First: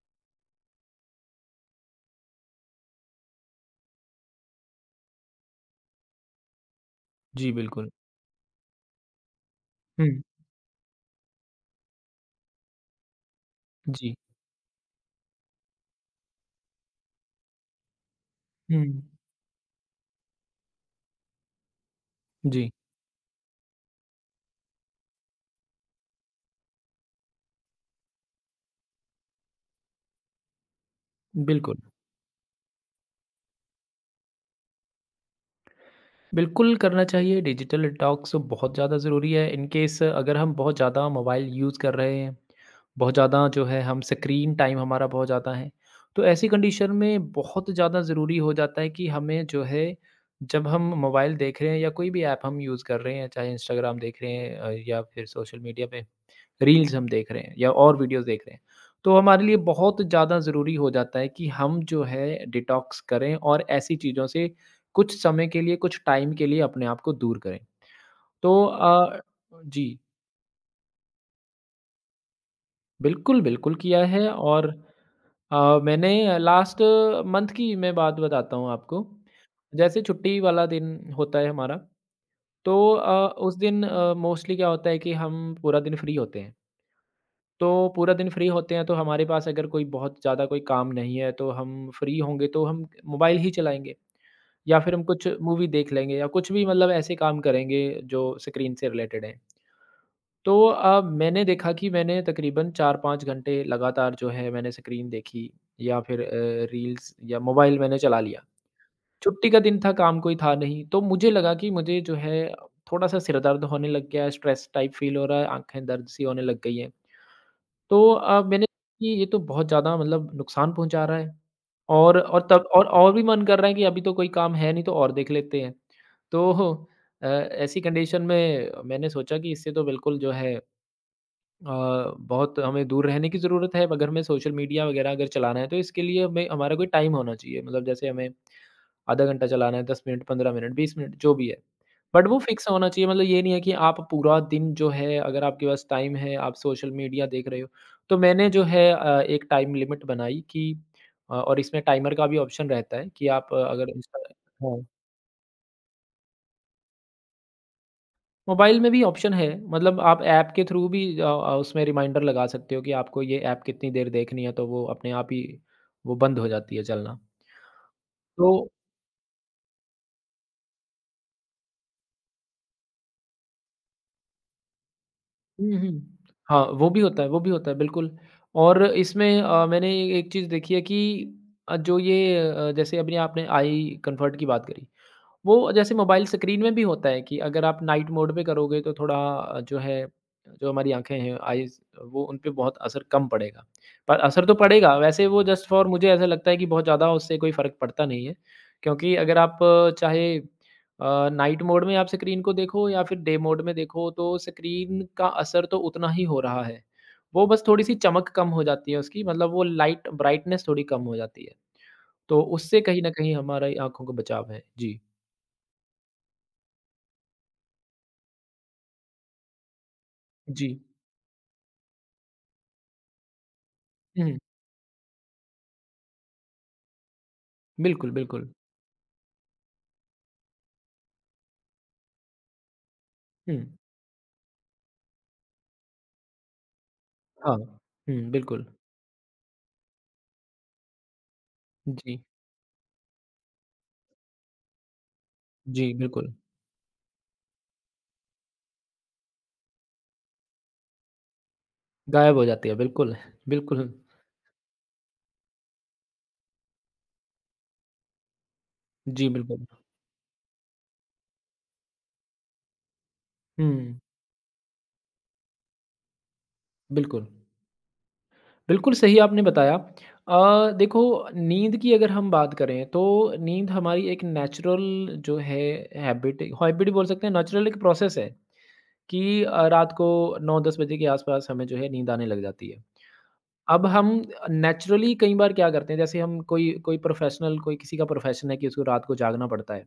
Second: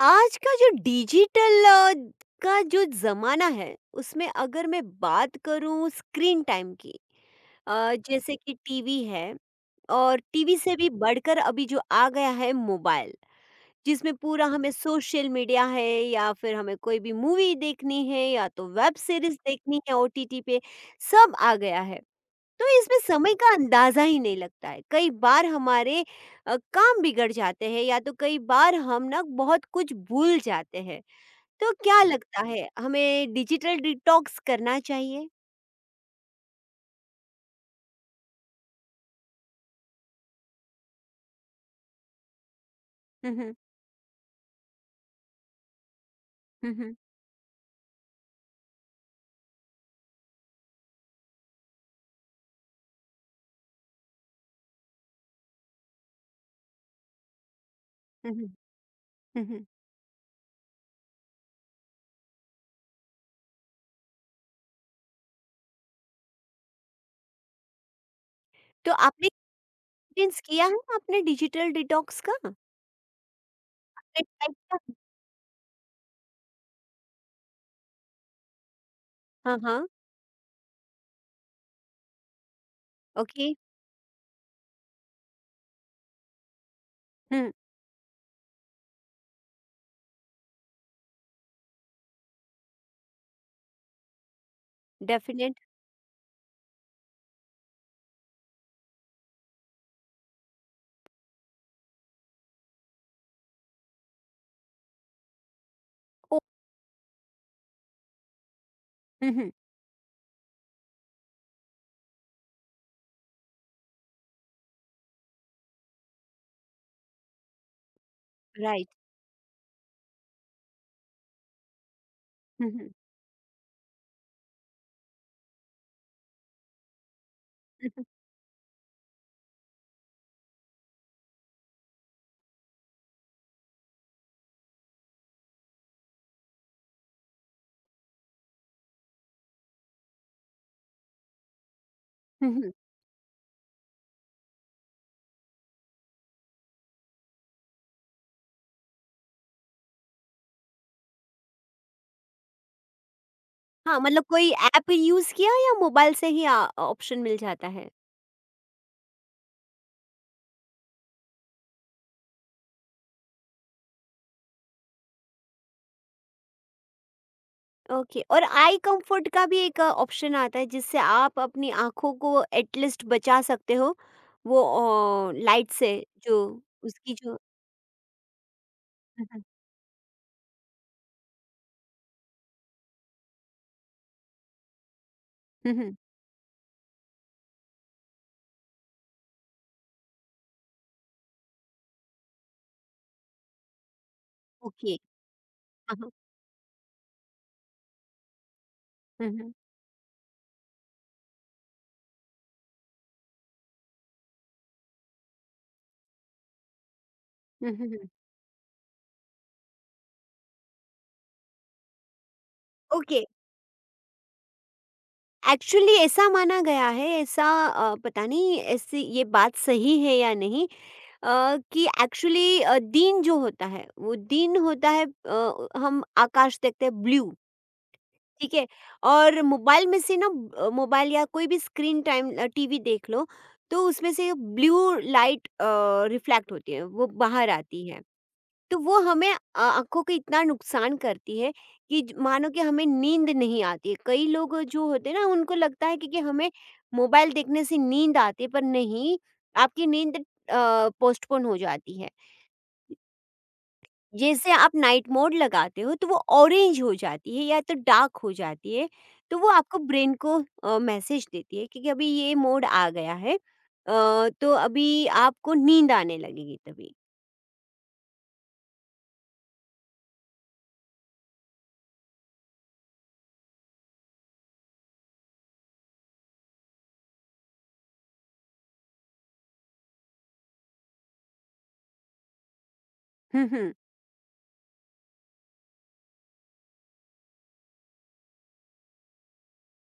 आज का जो डिजिटल का जो ज़माना है उसमें अगर मैं बात करूं स्क्रीन टाइम की जी, बिल्कुल। जैसे कि टीवी है हुँ। और टीवी से भी बढ़कर अभी जो आ गया है मोबाइल, जिसमें जी। पूरा हमें सोशल मीडिया है या फिर हमें कोई भी मूवी देखनी है या तो हुँ। वेब सीरीज देखनी है ओटीटी पे, सब आ गया है। तो जी, इसमें समय का अंदाज़ा ही नहीं लगता है। कई बार हमारे काम बिगड़ जाते हैं या तो कई बार हम ना बहुत कुछ भूल जाते हैं। तो बिल्कुल। क्या लगता है हमें डिजिटल डिटॉक्स करना चाहिए? बिल्कुल करना चाहिए डिजिटल डिटॉक्स बहुत ज़्यादा ज़रूरी है। इन केस अगर हम बहुत ज़्यादा मोबाइल यूज़ कर रहे हैं, बहुत हुँ, ज़्यादा हुँ, जो है हम स्क्रीन टाइम हमारा बहुत ज़्यादा है, तो ऐसी हुँ, कंडीशन हुँ, में बहुत ज़्यादा ज़रूरी हो जाता है कि हमें जो है जब हम मोबाइल देख रहे हैं या कोई भी ऐप हम यूज़ कर रहे हैं, चाहे इंस्टाग्राम देख रहे हैं या फिर सोशल मीडिया पे रील्स हम देख रहे हैं या और वीडियोस हुँ, देख हुँ, रहे हैं। तो हमारे हुँ, लिए हुँ। बहुत ज़्यादा ज़रूरी हो जाता है कि हम जो है डिटॉक्स करें और ऐसी चीज़ों से कुछ समय के लिए, कुछ टाइम के लिए अपने आप को दूर करें। तो तो आपने जी, एक्सपीरियंस किया है आपने डिजिटल डिटॉक्स का? बिल्कुल, बिल्कुल किया किस है टाइप और का? मैंने लास्ट मंथ की मैं बात बताता हूँ आपको। हाँ, हाँ, जैसे छुट्टी वाला दिन होता है हमारा, तो ओके। उस दिन मोस्टली क्या होता है कि हम पूरा दिन फ्री होते हैं। हुँ, तो पूरा दिन फ्री होते हैं तो हमारे पास अगर कोई बहुत ज़्यादा कोई काम नहीं है तो हम फ्री होंगे तो हम मोबाइल ही चलाएँगे या फिर हम कुछ डेफिनेट। मूवी देख लेंगे या कुछ भी मतलब ऐसे काम करेंगे जो स्क्रीन से रिलेटेड हैं। तो मैंने देखा कि मैंने तकरीबन 4-5 घंटे लगातार जो है मैंने स्क्रीन देखी या फिर ओ। रील्स या मोबाइल मैंने चला लिया। हुँ, छुट्टी हुँ, का दिन था, काम कोई था नहीं, तो मुझे लगा कि मुझे जो है थोड़ा-सा सिर दर्द होने लग गया है, स्ट्रेस टाइप फ़ील हो रहा है, आँखें दर्द सी होने लग गई हैं। तो मैंने राइट। कि ये तो बहुत ज़्यादा मतलब नुकसान पहुँचा रहा है और तब हुँ, और हुँ, और भी मन कर रहा है कि अभी तो कोई काम है नहीं तो और देख लेते हैं। तो ऐसी हुँ, हुँ, कंडीशन में मैंने सोचा कि इससे तो बिल्कुल जो है अ, बहुत हमें दूर रहने की ज़रूरत है। अगर हमें सोशल मीडिया वगैरह अगर चलाना है तो इसके लिए हमें हमारा कोई टाइम होना चाहिए। मतलब जैसे हमें आधा घंटा चलाना है, 10 मिनट, 15 मिनट, 20 मिनट जो भी है। बट वो हुँ, फिक्स हुँ। होना चाहिए मतलब ये नहीं है कि आप पूरा दिन जो है अगर आपके पास टाइम है, आप सोशल मीडिया देख रहे हो। तो मैंने जो है एक टाइम लिमिट बनाई कि और इसमें टाइमर का भी ऑप्शन रहता है कि आप अगर हाँ, इंस्टा मतलब कोई हाँ, ऐप यूज़ किया या मोबाइल से ही ऑप्शन मिल जाता है? मोबाइल में भी ऑप्शन है मतलब आप ऐप के थ्रू भी उसमें रिमाइंडर लगा सकते हो कि आपको ये ऐप कितनी देर देखनी है, तो वो अपने आप ही वो बंद हो जाती है चलना। ओके। और तो आई कंफर्ट का भी एक ऑप्शन आता है, जिससे आप अपनी आंखों को एटलीस्ट बचा सकते हो वो लाइट हुँ, से। हुँ। जो हाँ, वो भी उसकी होता है जो वो भी होता है, बिल्कुल। और इसमें मैंने एक चीज़ देखी है कि जो ये जैसे अभी आपने आई कंफर्ट की बात करी, वो जैसे मोबाइल स्क्रीन में भी होता है कि अगर आप नाइट मोड पे करोगे तो थोड़ा जो है जो हमारी आँखें हैं आइज़ वो उन पे बहुत असर कम पड़ेगा। पर असर तो ओके। पड़ेगा वैसे वो जस्ट फ़ॉर मुझे ऐसा लगता है कि बहुत ज़्यादा उससे कोई फ़र्क पड़ता नहीं है। क्योंकि अगर आप चाहे चाहे नाइट मोड में आप स्क्रीन को देखो या फिर डे मोड में देखो तो स्क्रीन का असर तो उतना ही हो रहा है। वो बस थोड़ी-सी चमक कम हो जाती है उसकी मतलब वो लाइट ब्राइटनेस थोड़ी कम हो जाती है। तो उससे कहीं न ओके, कहीं हमारी आँखों को बचाव है। जी। एक्चुअली ऐसा माना गया है, ऐसा पता नहीं ऐसी ये बात सही है या नहीं जी। कि एक्चुअली दिन जो होता है वो हुँ, हुँ। दिन होता है, हम आकाश देखते हैं ब्लू। बिल्कुल, बिल्कुल। ठीक है। और मोबाइल में से ना मोबाइल या कोई भी स्क्रीन टाइम, टीवी देख लो, हुँ। तो उसमें से ब्लू लाइट रिफ्लेक्ट होती है, वो बाहर हाँ। आती है। हुँ, बिल्कुल। तो वो हमें आंखों को इतना नुकसान करती है कि जी, मानो कि हमें नींद नहीं आती है। कई लोग जो होते हैं ना, उनको लगता जी, है कि बिल्कुल। हमें मोबाइल देखने से नींद आती है, पर नहीं, आपकी नींद पोस्टपोन हो जाती है। गायब हो जाती है, बिल्कुल, बिल्कुल। जैसे आप नाइट मोड लगाते हो तो वो ऑरेंज हो जाती है या तो डार्क हो जाती है, जी, तो वो बिल्कुल। आपको ब्रेन को मैसेज देती है क्योंकि अभी ये मोड आ गया है, हुँ, तो अभी आपको नींद आने लगेगी तभी। बिल्कुल। बिल्कुल सही आपने बताया। देखो नींद की अगर हम बात करें तो नींद हमारी एक नेचुरल जो है हैबिट हैबिट बोल सकते हैं नेचुरल एक प्रोसेस है कि रात को 9-10 बजे के आस-पास हमें जो है नींद आने लग जाती है। हम्म, हम्म, अब हम नेचुरली कई बार क्या करते हैं जैसे हम कोई कोई प्रोफ़ेशनल कोई किसी का प्रोफ़ेशन है कि उसको रात को जागना पड़ता है।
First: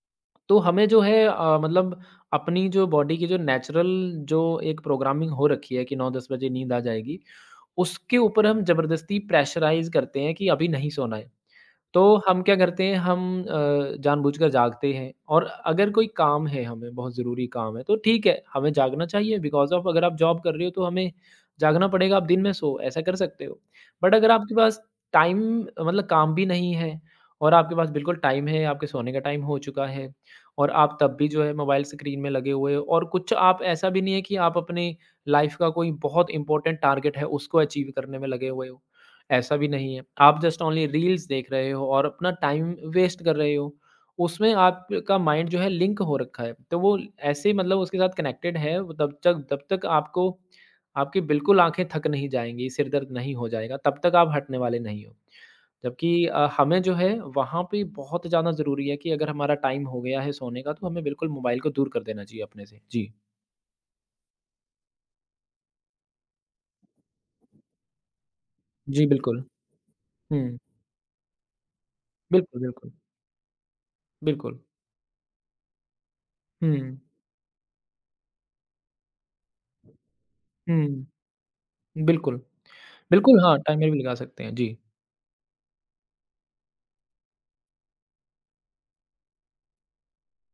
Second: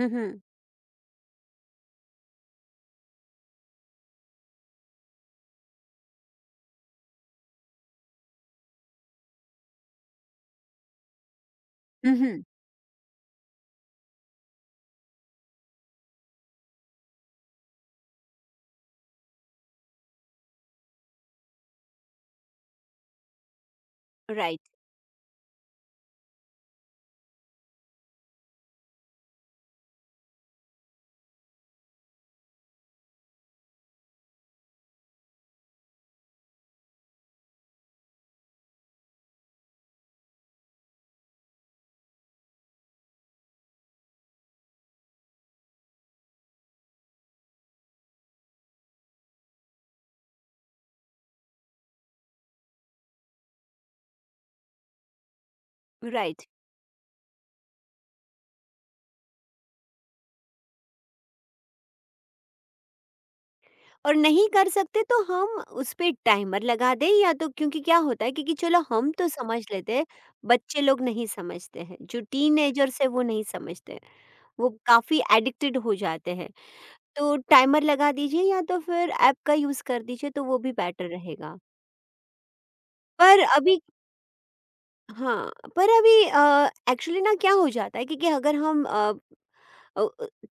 हम्म, हम्म, तो हमें जो है मतलब अपनी जो बॉडी की जो नेचुरल जो एक प्रोग्रामिंग हो रखी है कि 9-10 बजे नींद आ जाएगी, उसके ऊपर हम ज़बरदस्ती प्रेशराइज़ करते हैं कि अभी नहीं सोना है। तो हम्म, हम्म, हम क्या करते हैं हम जानबूझकर जागते हैं और अगर कोई काम है हमें बहुत ज़रूरी काम है तो ठीक है, हमें जागना चाहिए बिकॉज़ ऑफ अगर आप जॉब कर रहे हो तो हमें जागना पड़ेगा, आप दिन में सोओ, ऐसा कर सकते हो। बट अगर आपके राइट, पास टाइम मतलब काम भी नहीं है और आपके पास बिल्कुल टाइम है, आपके सोने का टाइम हो चुका है और आप तब भी जो है मोबाइल स्क्रीन में लगे हुए हो और कुछ आप ऐसा भी नहीं है कि आप अपने लाइफ़ का कोई बहुत इम्पोर्टेंट टारगेट है उसको अचीव करने में लगे हुए हो। ऐसा भी नहीं है। आप जस्ट ओनली रील्स देख रहे हो और अपना टाइम वेस्ट कर रहे हो। उसमें आपका माइंड जो है लिंक हो रखा है। तो वो ऐसे ही मतलब उसके साथ कनेक्टेड है वो तब तक आपको आपकी बिल्कुल आँखें थक नहीं जाएँगी, सिर दर्द नहीं हो जाएगा, तब तक आप हटने वाले नहीं हो। जबकि राइट। हमें जो है वहाँ पे बहुत ज़्यादा ज़रूरी है कि अगर हमारा टाइम हो गया है सोने का तो हमें बिल्कुल मोबाइल को दूर कर देना चाहिए अपने से। जी। और नहीं कर सकते तो हम उस पे टाइमर लगा दें, या तो क्योंकि क्या होता है, क्योंकि चलो जी, हम तो बिल्कुल। समझ लेते हैं, हुँ। बच्चे लोग नहीं समझते हैं, जो बिल्कुल, बिल्कुल। टीनेजर्स है वो नहीं समझते हैं, बिल्कुल। वो काफी एडिक्टेड हो जाते हैं। हुँ। तो टाइमर लगा दीजिए या तो फिर ऐप का यूज़ कर दीजिए, तो वो भी बेटर हुँ। रहेगा। बिल्कुल। बिल्कुल, पर हाँ, अभी टाइमर भी लगा सकते हैं। जी। हाँ, पर अभी एक्चुअली ना क्या हो जाता है, क्योंकि अगर हम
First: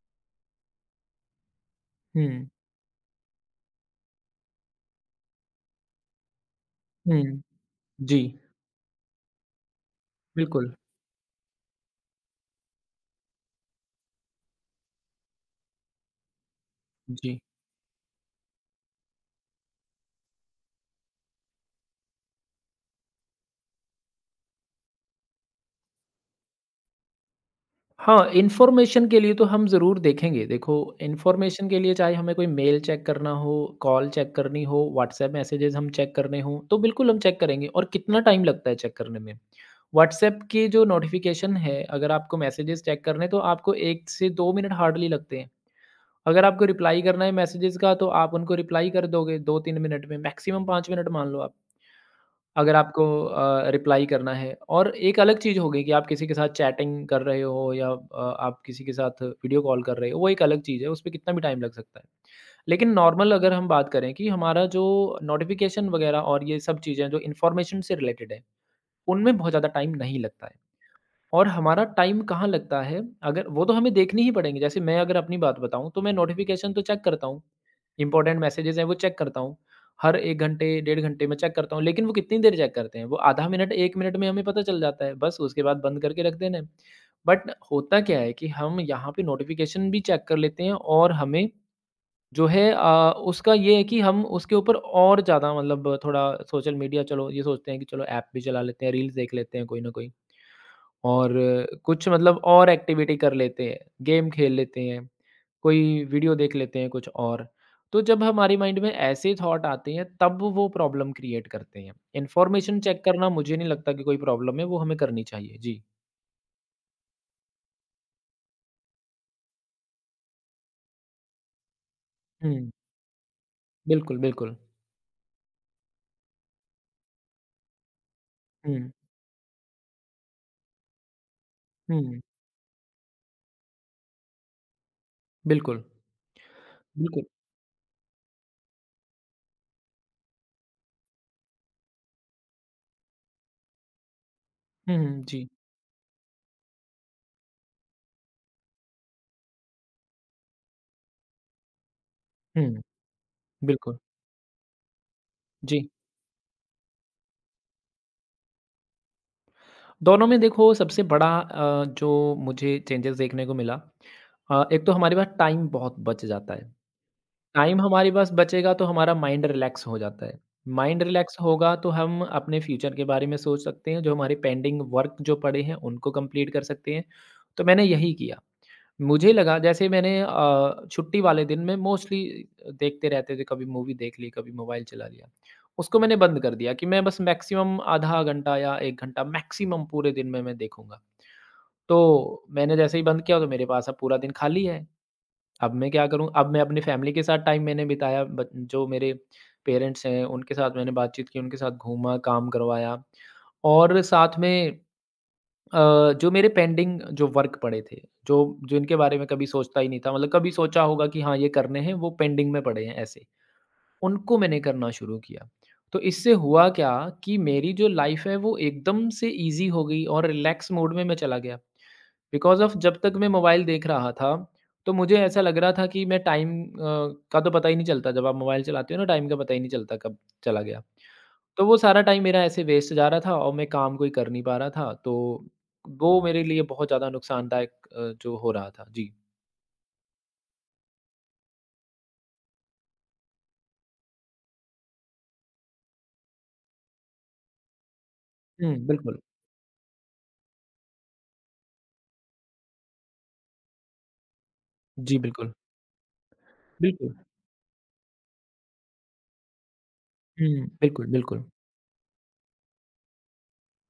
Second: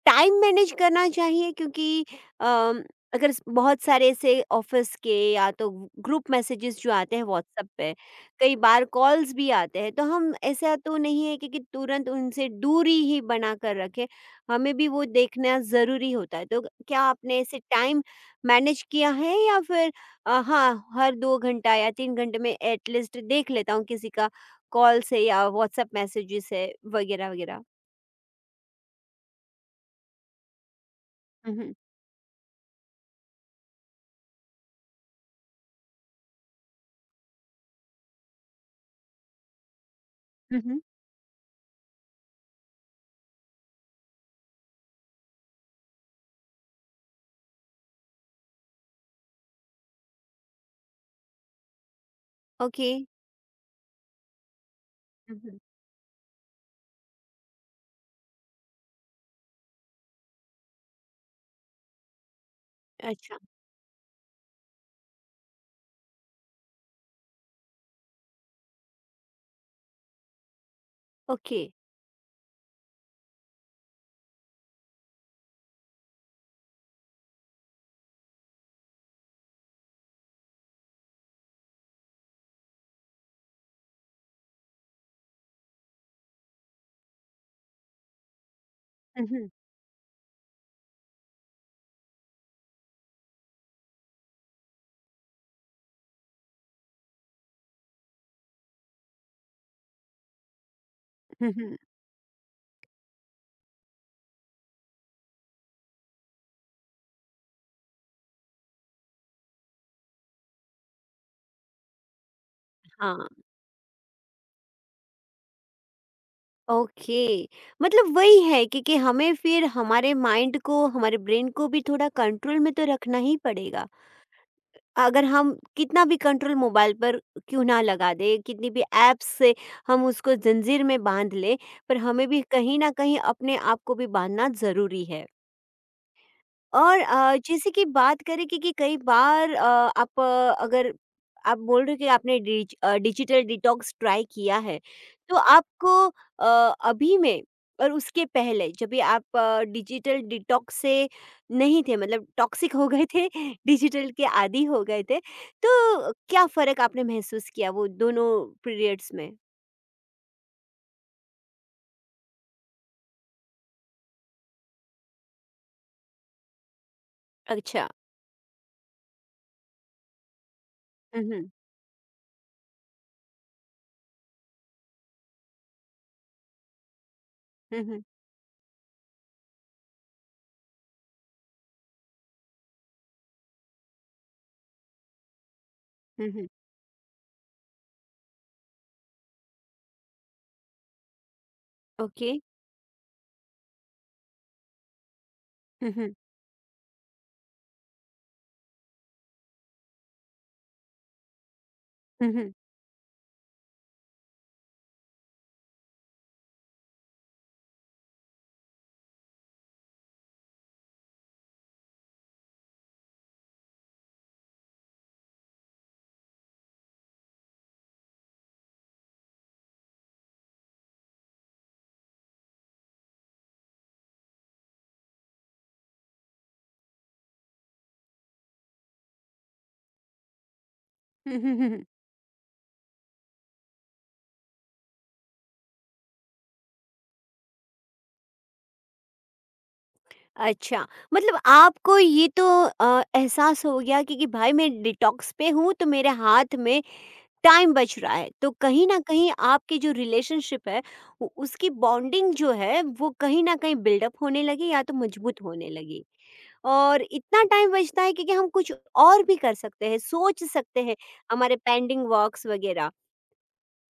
टाइम मैनेज करना चाहिए क्योंकि हुँ, अम, अगर बहुत सारे ऐसे ऑफिस के या तो ग्रुप मैसेजेस जो आते हैं हुँ। व्हाट्सएप पे, जी, कई बार कॉल्स भी आते हैं, तो हम बिल्कुल। ऐसा तो नहीं है कि तुरंत उनसे दूरी ही बना कर रखें। हमें भी वो देखना ज़रूरी होता है। तो क्या जी। आपने ऐसे टाइम मैनेज किया है या फिर हाँ, हर दो घंटा या तीन घंटे में एटलीस्ट देख लेता हूँ किसी का कॉल से या व्हाट्सएप मैसेजेस है वगैरह वगैरह। हाँ, इन्फॉर्मेशन के लिए तो हम ज़रूर देखेंगे। देखो, इन्फॉर्मेशन हम्म, के लिए चाहे हमें कोई मेल चेक करना हो, कॉल चेक करनी हो, व्हाट्सएप मैसेजेज़ हम चेक करने हों, तो बिल्कुल हम चेक करेंगे और कितना टाइम लगता है चेक करने में। व्हाट्सएप के हम्म, जो नोटिफ़िकेशन है, अगर आपको मैसेजेज़ चेक करने हैं, तो आपको 1 से 2 मिनट हार्डली लगते हैं। अगर आपको रिप्लाई करना है मैसेजेज़ का, तो आप उनको रिप्लाई कर दोगे 2-3 मिनट में, मैक्सिमम 5 मिनट मान लो आप। अगर ओके। आपको रिप्लाई करना है और एक अलग चीज़ हम्म, हो गई कि आप किसी के साथ चैटिंग कर रहे हो या आप किसी के साथ वीडियो कॉल कर रहे हो, वो एक अलग चीज़ है, उसपे कितना भी टाइम लग सकता है। लेकिन नॉर्मल अच्छा। अगर हम बात करें कि हमारा जो नोटिफ़िकेशन वगैरह और ये सब चीज़ें जो इन्फॉर्मेशन से रिलेटेड है, उनमें बहुत ज़्यादा टाइम नहीं लगता है। और ओके। हमारा टाइम कहाँ लगता है, अगर वो तो हमें देखनी ही पड़ेंगे। जैसे मैं अगर अपनी बात बताऊँ, तो मैं नोटिफ़िकेशन तो चेक करता हूँ। इम्पोर्टेंट मैसेजेज़ हैं, वो चेक करता हूँ। हर 1 घंटे, डेढ़ घंटे में चेक करता हूँ, लेकिन वो कितनी देर चेक करते हैं? वो आधा मिनट, 1 मिनट में हमें पता चल जाता है, बस उसके बाद बंद करके रख देना है। बट होता क्या है कि हम यहाँ पे हम्म, नोटिफ़िकेशन भी चेक कर लेते हैं और हमें जो है उसका ये है कि हम उसके ऊपर और ज़्यादा मतलब थोड़ा सोशल मीडिया चलो, ये सोचते हैं कि चलो ऐप भी चला लेते हैं, रील्स देख लेते हैं कोई ना कोई। और हम्म, कुछ मतलब और एक्टिविटी कर लेते हैं, गेम खेल लेते हैं, कोई वीडियो देख लेते हैं कुछ और। तो जब हमारे माइंड में ऐसे थॉट आते हैं तब वो प्रॉब्लम क्रिएट करते हैं। इन्फॉर्मेशन चेक करना हाँ। मुझे नहीं लगता कि कोई प्रॉब्लम है, वो हमें करनी चाहिए। जी। ओके। मतलब वही है कि हमें फिर हमारे माइंड को, हमारे ब्रेन को भी थोड़ा कंट्रोल हुँ, में तो रखना ही पड़ेगा। बिल्कुल, बिल्कुल। अगर हम कितना भी कंट्रोल मोबाइल पर क्यों ना लगा दे, कितनी हुँ, भी ऐप्स से हम उसको जंजीर में बांध ले, पर हुँ, हमें भी कहीं ना कहीं अपने आप को भी बांधना जरूरी है। बिल्कुल, और बिल्कुल। जैसे कि बात करें कि कई बार, अगर आप बोल रहे हो कि आपने डिजिटल डिटॉक्स ट्राई किया है, हुँ, हुँ, तो जी। आपको अभी में और उसके पहले जब भी आप डिजिटल डिटॉक्स से नहीं थे, मतलब टॉक्सिक हुँ, हो गए थे, बिल्कुल, डिजिटल के आदी हो गए थे, जी। तो क्या फ़र्क आपने महसूस किया वो दोनों पीरियड्स में? दोनों में देखो सबसे बड़ा जो मुझे चेंजेस देखने को मिला एक तो हमारे पास टाइम बहुत बच जाता है। टाइम अच्छा। हमारे पास बचेगा तो हमारा माइंड रिलैक्स हो जाता है। माइंड हुँ, रिलैक्स हुँ। होगा तो हम अपने फ्यूचर के बारे में सोच सकते हैं, जो हमारे पेंडिंग वर्क जो पड़े हैं उनको कंप्लीट कर सकते हैं। तो हुँ, मैंने हुँ। यही किया। मुझे लगा जैसे मैंने छुट्टी वाले दिन में मोस्टली देखते रहते थे, कभी मूवी देख ली, कभी मोबाइल चला लिया। उसको मैंने हुँ, बंद हुँ। कर दिया कि मैं बस मैक्सिमम आधा घंटा या 1 घंटा मैक्सिमम पूरे दिन में मैं देखूँगा। तो ओके। मैंने जैसे ही बंद किया तो मेरे पास अब पूरा दिन खाली है। अब मैं हुँ, क्या हुँ। करूँ? अब मैं अपनी फ़ैमिली के साथ टाइम मैंने बिताया बत जो मेरे पेरेंट्स हैं, उनके साथ मैंने बातचीत की, उनके साथ घूमा, हुँ, काम हुँ। करवाया और साथ में जो मेरे पेंडिंग जो वर्क पड़े थे, जो जिनके बारे में कभी सोचता ही नहीं था, मतलब कभी सोचा होगा कि हाँ, ये करने हैं, वो पेंडिंग में पड़े हैं, ऐसे। उनको मैंने करना शुरू किया। तो इससे हुआ क्या कि मेरी जो लाइफ़ है, वो एकदम से ईज़ी हो गई और रिलैक्स मोड में मैं चला गया। बिकॉज़ ऑफ़ जब तक मैं मोबाइल देख रहा था, तो मुझे ऐसा लग रहा था कि मैं टाइम का तो पता ही नहीं चलता, जब आप मोबाइल चलाते हो ना टाइम का पता ही नहीं चलता कब चला गया। हुँ, हुँ, तो हुँ, वो हुँ। सारा टाइम मेरा ऐसे वेस्ट जा रहा था और मैं काम कोई कर नहीं पा रहा था, तो वो मेरे लिए बहुत ज़्यादा नुकसानदायक जो हो रहा था। जी। अच्छा, मतलब आपको ये तो एहसास हो गया कि भाई मैं डिटॉक्स पे हूँ तो मेरे हाथ में टाइम बच रहा है। तो हुँ, कहीं न बिल्कुल। कहीं आपकी जो रिलेशनशिप है, उ उसकी बॉन्डिंग जो है, वो कहीं न कहीं बिल्डअप होने लगी या तो जी, मजबूत बिल्कुल। होने लगी। और बिल्कुल। इतना टाइम बचता है कि हम कुछ और भी कर सकते हैं, सोच हुँ, सकते हैं, बिल्कुल, बिल्कुल। हमारे पेंडिंग वर्क्स वगैरह।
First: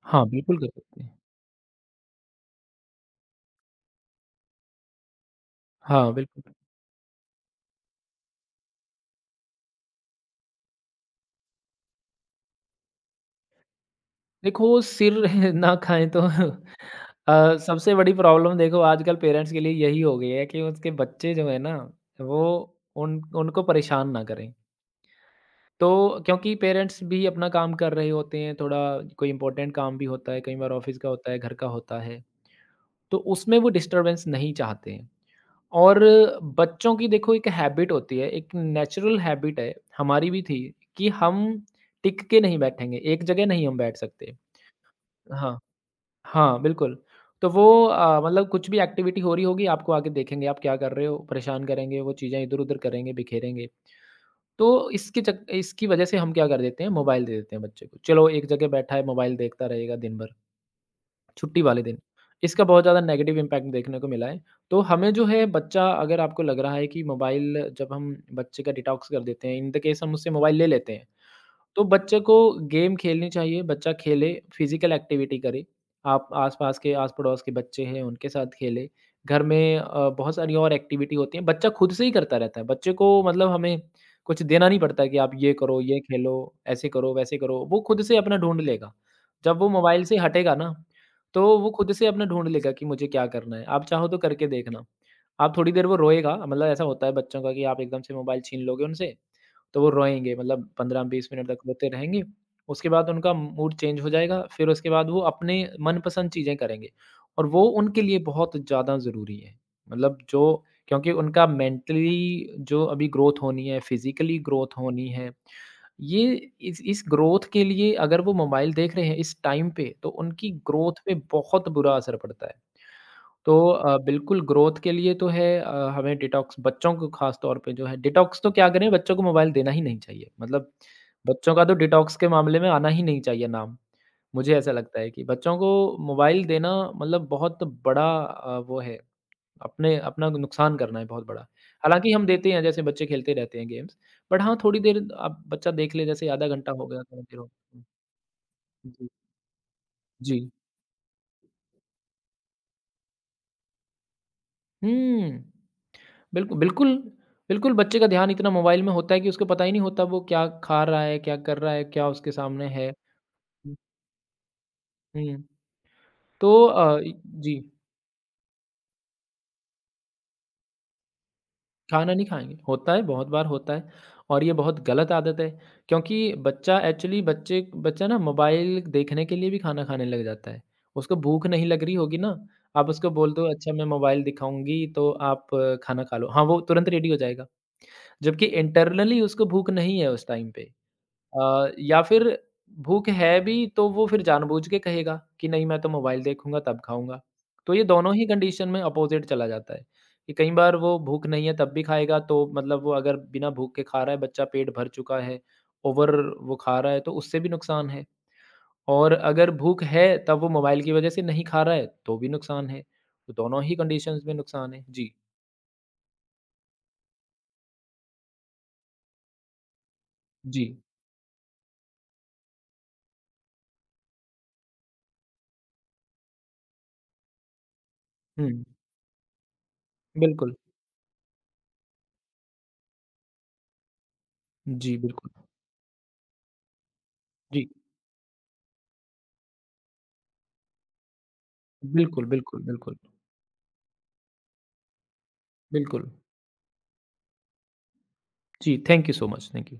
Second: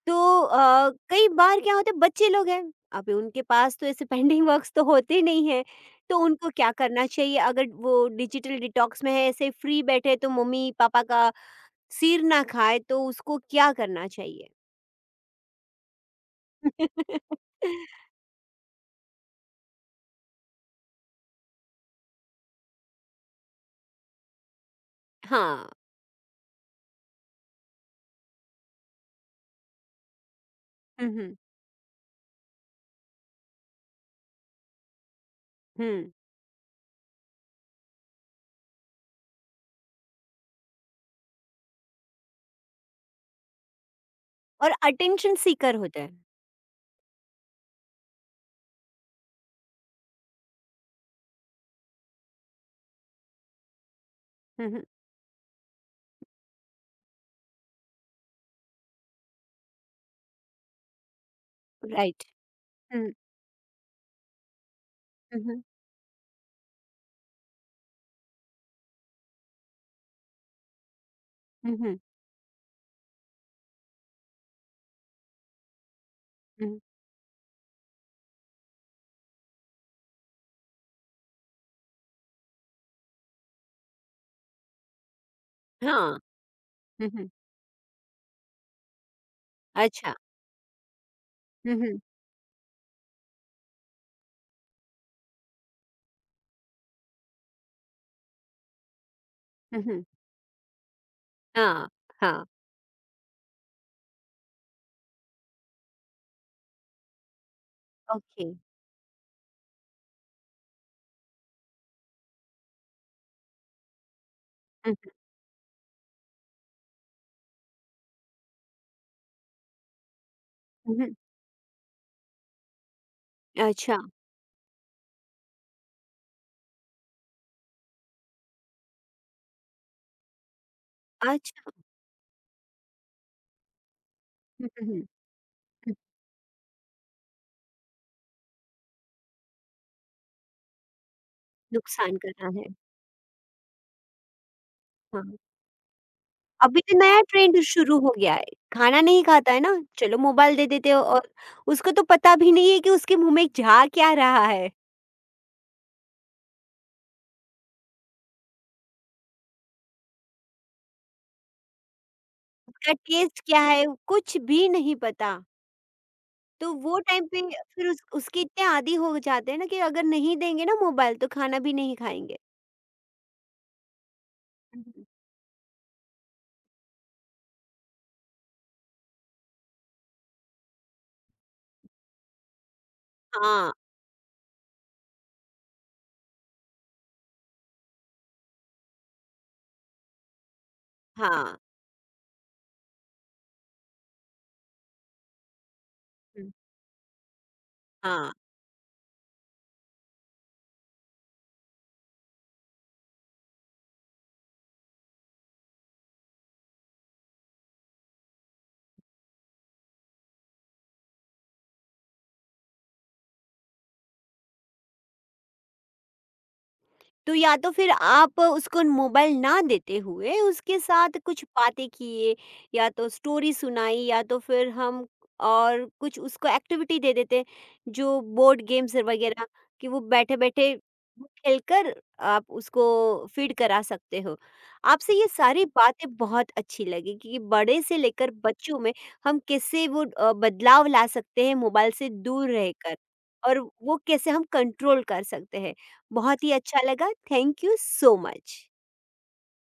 तो हाँ, बिल्कुल कर सकते हैं। कई बार क्या होता है, बच्चे लोग हैं, अब उनके पास तो ऐसे पेंडिंग वर्क्स तो होते नहीं हैं, हाँ, तो उनको बिल्कुल। क्या करना चाहिए? अगर वो डिजिटल डिटॉक्स में है, ऐसे फ्री बैठे तो मम्मी-पापा का सिर ना खाए, तो उसको क्या करना चाहिए? देखो, सिर ना खाएँ तो सबसे बड़ी प्रॉब्लम देखो आजकल पेरेंट्स के लिए यही हो गई है कि उसके बच्चे जो हैं ना, वो उन उनको परेशान ना करें। हाँ। तो क्योंकि पेरेंट्स भी अपना काम कर रहे होते हैं, थोड़ा कोई इम्पोर्टेंट काम भी होता है, कई बार ऑफ़िस का हुँ, होता हुँ, है, घर का होता है, तो उसमें वो डिस्टर्बेंस नहीं चाहते हैं। और हुँ। बच्चों की देखो एक हैबिट होती है, एक नेचुरल हैबिट है, हमारी भी थी कि हम टिक के नहीं बैठेंगे, एक जगह नहीं हम बैठ सकते। और अटेंशन हाँ। सीकर होता है। हाँ, बिल्कुल। तो वो मतलब कुछ भी एक्टिविटी हो रही होगी, आपको आके देखेंगे आप क्या कर रहे हो, परेशान करेंगे, वो चीज़ें इधर-उधर करेंगे, बिखेरेंगे। हुँ, हुँ, तो इसके चक इसकी वजह से हम क्या कर देते हैं, मोबाइल दे देते हैं बच्चे को। चलो एक जगह बैठा है, मोबाइल देखता रहेगा दिन भर, छुट्टी वाले दिन। राइट। इसका बहुत ज़्यादा हुँ, नेगेटिव इम्पैक्ट देखने को मिला है। तो हमें जो हुँ, है हुँ, बच्चा अगर आपको लग रहा है कि मोबाइल जब हम बच्चे का डिटॉक्स कर देते हैं, इन द केस हम उससे मोबाइल ले लेते हैं। हुँ, तो हुँ, बच्चे को गेम खेलनी चाहिए, बच्चा खेले, फिज़िकल एक्टिविटी करे। आप आस-पास हुँ, के आस-पड़ोस के बच्चे हैं, उनके साथ खेले। घर में बहुत सारी और एक्टिविटी होती हैं, बच्चा खुद से ही करता रहता है। बच्चे को मतलब हमें कुछ देना नहीं पड़ता है कि आप ये करो, ये हाँ। खेलो, ऐसे हुँ, करो, हुँ, वैसे करो। वो खुद से अपना ढूँढ लेगा। जब वो मोबाइल अच्छा। से हटेगा ना, तो वो हुँ, खुद हुँ, से अपना ढूँढ लेगा कि मुझे क्या करना है। आप चाहो तो करके देखना। आप थोड़ी देर वो रोएगा, मतलब ऐसा होता है बच्चों का कि आप एकदम से मोबाइल छीन लोगे उनसे, तो हुँ, वो हुँ, रोएँगे मतलब 15-20 मिनट तक हाँ, रोते रहेंगे। हाँ, उसके बाद उनका मूड चेंज हो जाएगा, फिर उसके बाद वो अपने मनपसंद चीज़ें करेंगे और वो उनके लिए ओके। बहुत ज़्यादा ज़रूरी है। मतलब जो क्योंकि उनका मेंटली जो अभी ग्रोथ होनी है, फिज़िकली ग्रोथ हुँ, होनी है, ये इस ग्रोथ के लिए अगर वो मोबाइल देख रहे हैं इस टाइम पे, तो उनकी हुँ, ग्रोथ पे हुँ, बहुत बुरा असर पड़ता है। तो हुँ, अच्छा, बिल्कुल ग्रोथ के लिए तो है हमें डिटॉक्स बच्चों को ख़ास तौर पे जो है डिटॉक्स तो क्या करें बच्चों को मोबाइल देना ही नहीं चाहिए। मतलब बच्चों अच्छ का तो डिटॉक्स के मामले में आना ही नहीं चाहिए नाम। मुझे हुँ, ऐसा हुँ, लगता हुँ, है कि बच्चों को हुँ, मोबाइल देना मतलब बहुत बड़ा वो है अपने अपना नुकसान करना है बहुत बड़ा। हालाँकि नुकसान हम कर रहा देते हैं है, जैसे बच्चे खेलते रहते हैं गेम्स, बट हाँ, थोड़ी देर हाँ। अब बच्चा देख ले जैसे आधा घंटा अभी हो तो गया, नया थोड़ी देर हो ट्रेंड हुँ, शुरू हो गया है, खाना जी, नहीं खाता है ना, चलो जी। मोबाइल दे देते हो और उसको तो पता भी नहीं है कि उसके मुँह में जा क्या रहा है, हुँ। बिल्कुल, बिल्कुल बच्चे का ध्यान इतना मोबाइल में होता है कि उसको पता ही नहीं होता वो क्या खा रहा है, क्या कर रहा है, क्या उसके सामने है। उसका टेस्ट क्या है, कुछ भी नहीं पता। हुँ, तो तो वो टाइम पे जी, फिर उस उसके इतने आदी हो जाते हैं ना, कि अगर नहीं देंगे ना मोबाइल तो खाना भी नहीं खाना नहीं खाएँगे। खाएँगे। होता है, बहुत बार होता है और ये बहुत हुँ, हुँ। गलत आदत है क्योंकि बच्चा एक्चुअली बच्चे बच्चा ना मोबाइल देखने के लिए भी खाना खाने लग जाता है। उसको भूख नहीं लग रही होगी ना, आप उसको बोल दो हाँ, अच्छा मैं मोबाइल दिखाऊँगी तो आप खाना खा लो। हाँ, वो तुरंत रेडी हो जाएगा। जबकि इंटरनली उसको भूख नहीं है उस टाइम पे। हाँ, या फिर भूख है भी तो वो फिर जानबूझ के कहेगा कि नहीं मैं तो मोबाइल हुँ, देखूँगा तब खाऊँगा। तो ये दोनों ही हाँ। कंडीशन में अपोज़िट चला जाता है, कि कई बार वो भूख नहीं है तब भी खाएगा तो मतलब वो अगर बिना भूख के खा रहा है बच्चा पेट भर चुका है, ओवर वो खा रहा है तो उससे भी नुकसान है। और अगर भूख है तब वो मोबाइल की वज़ह से नहीं खा रहा है तो भी नुकसान है। तो दोनों ही कंडीशंस में नुकसान है। जी, तो या तो फिर आप उसको मोबाइल ना देते हुए जी। उसके साथ कुछ बातें किए या तो स्टोरी सुनाई, या तो फिर हम और कुछ उसको एक्टिविटी दे देते, जो हुँ, बोर्ड गेम्स वगैरह, कि वो बैठे बिल्कुल। बैठे खेलकर आप उसको फीड करा सकते हो। जी, आपसे ये बिल्कुल। सारी बातें बहुत अच्छी लगी कि जी, बड़े से लेकर बच्चों में हम कैसे वो बदलाव ला सकते हैं मोबाइल से बिल्कुल, दूर बिल्कुल, बिल्कुल, रहकर, और वो कैसे हम कंट्रोल कर सकते हैं। बिल्कुल। बहुत ही अच्छा लगा, थैंक यू सो मच। জি, thank you so much. Thank you.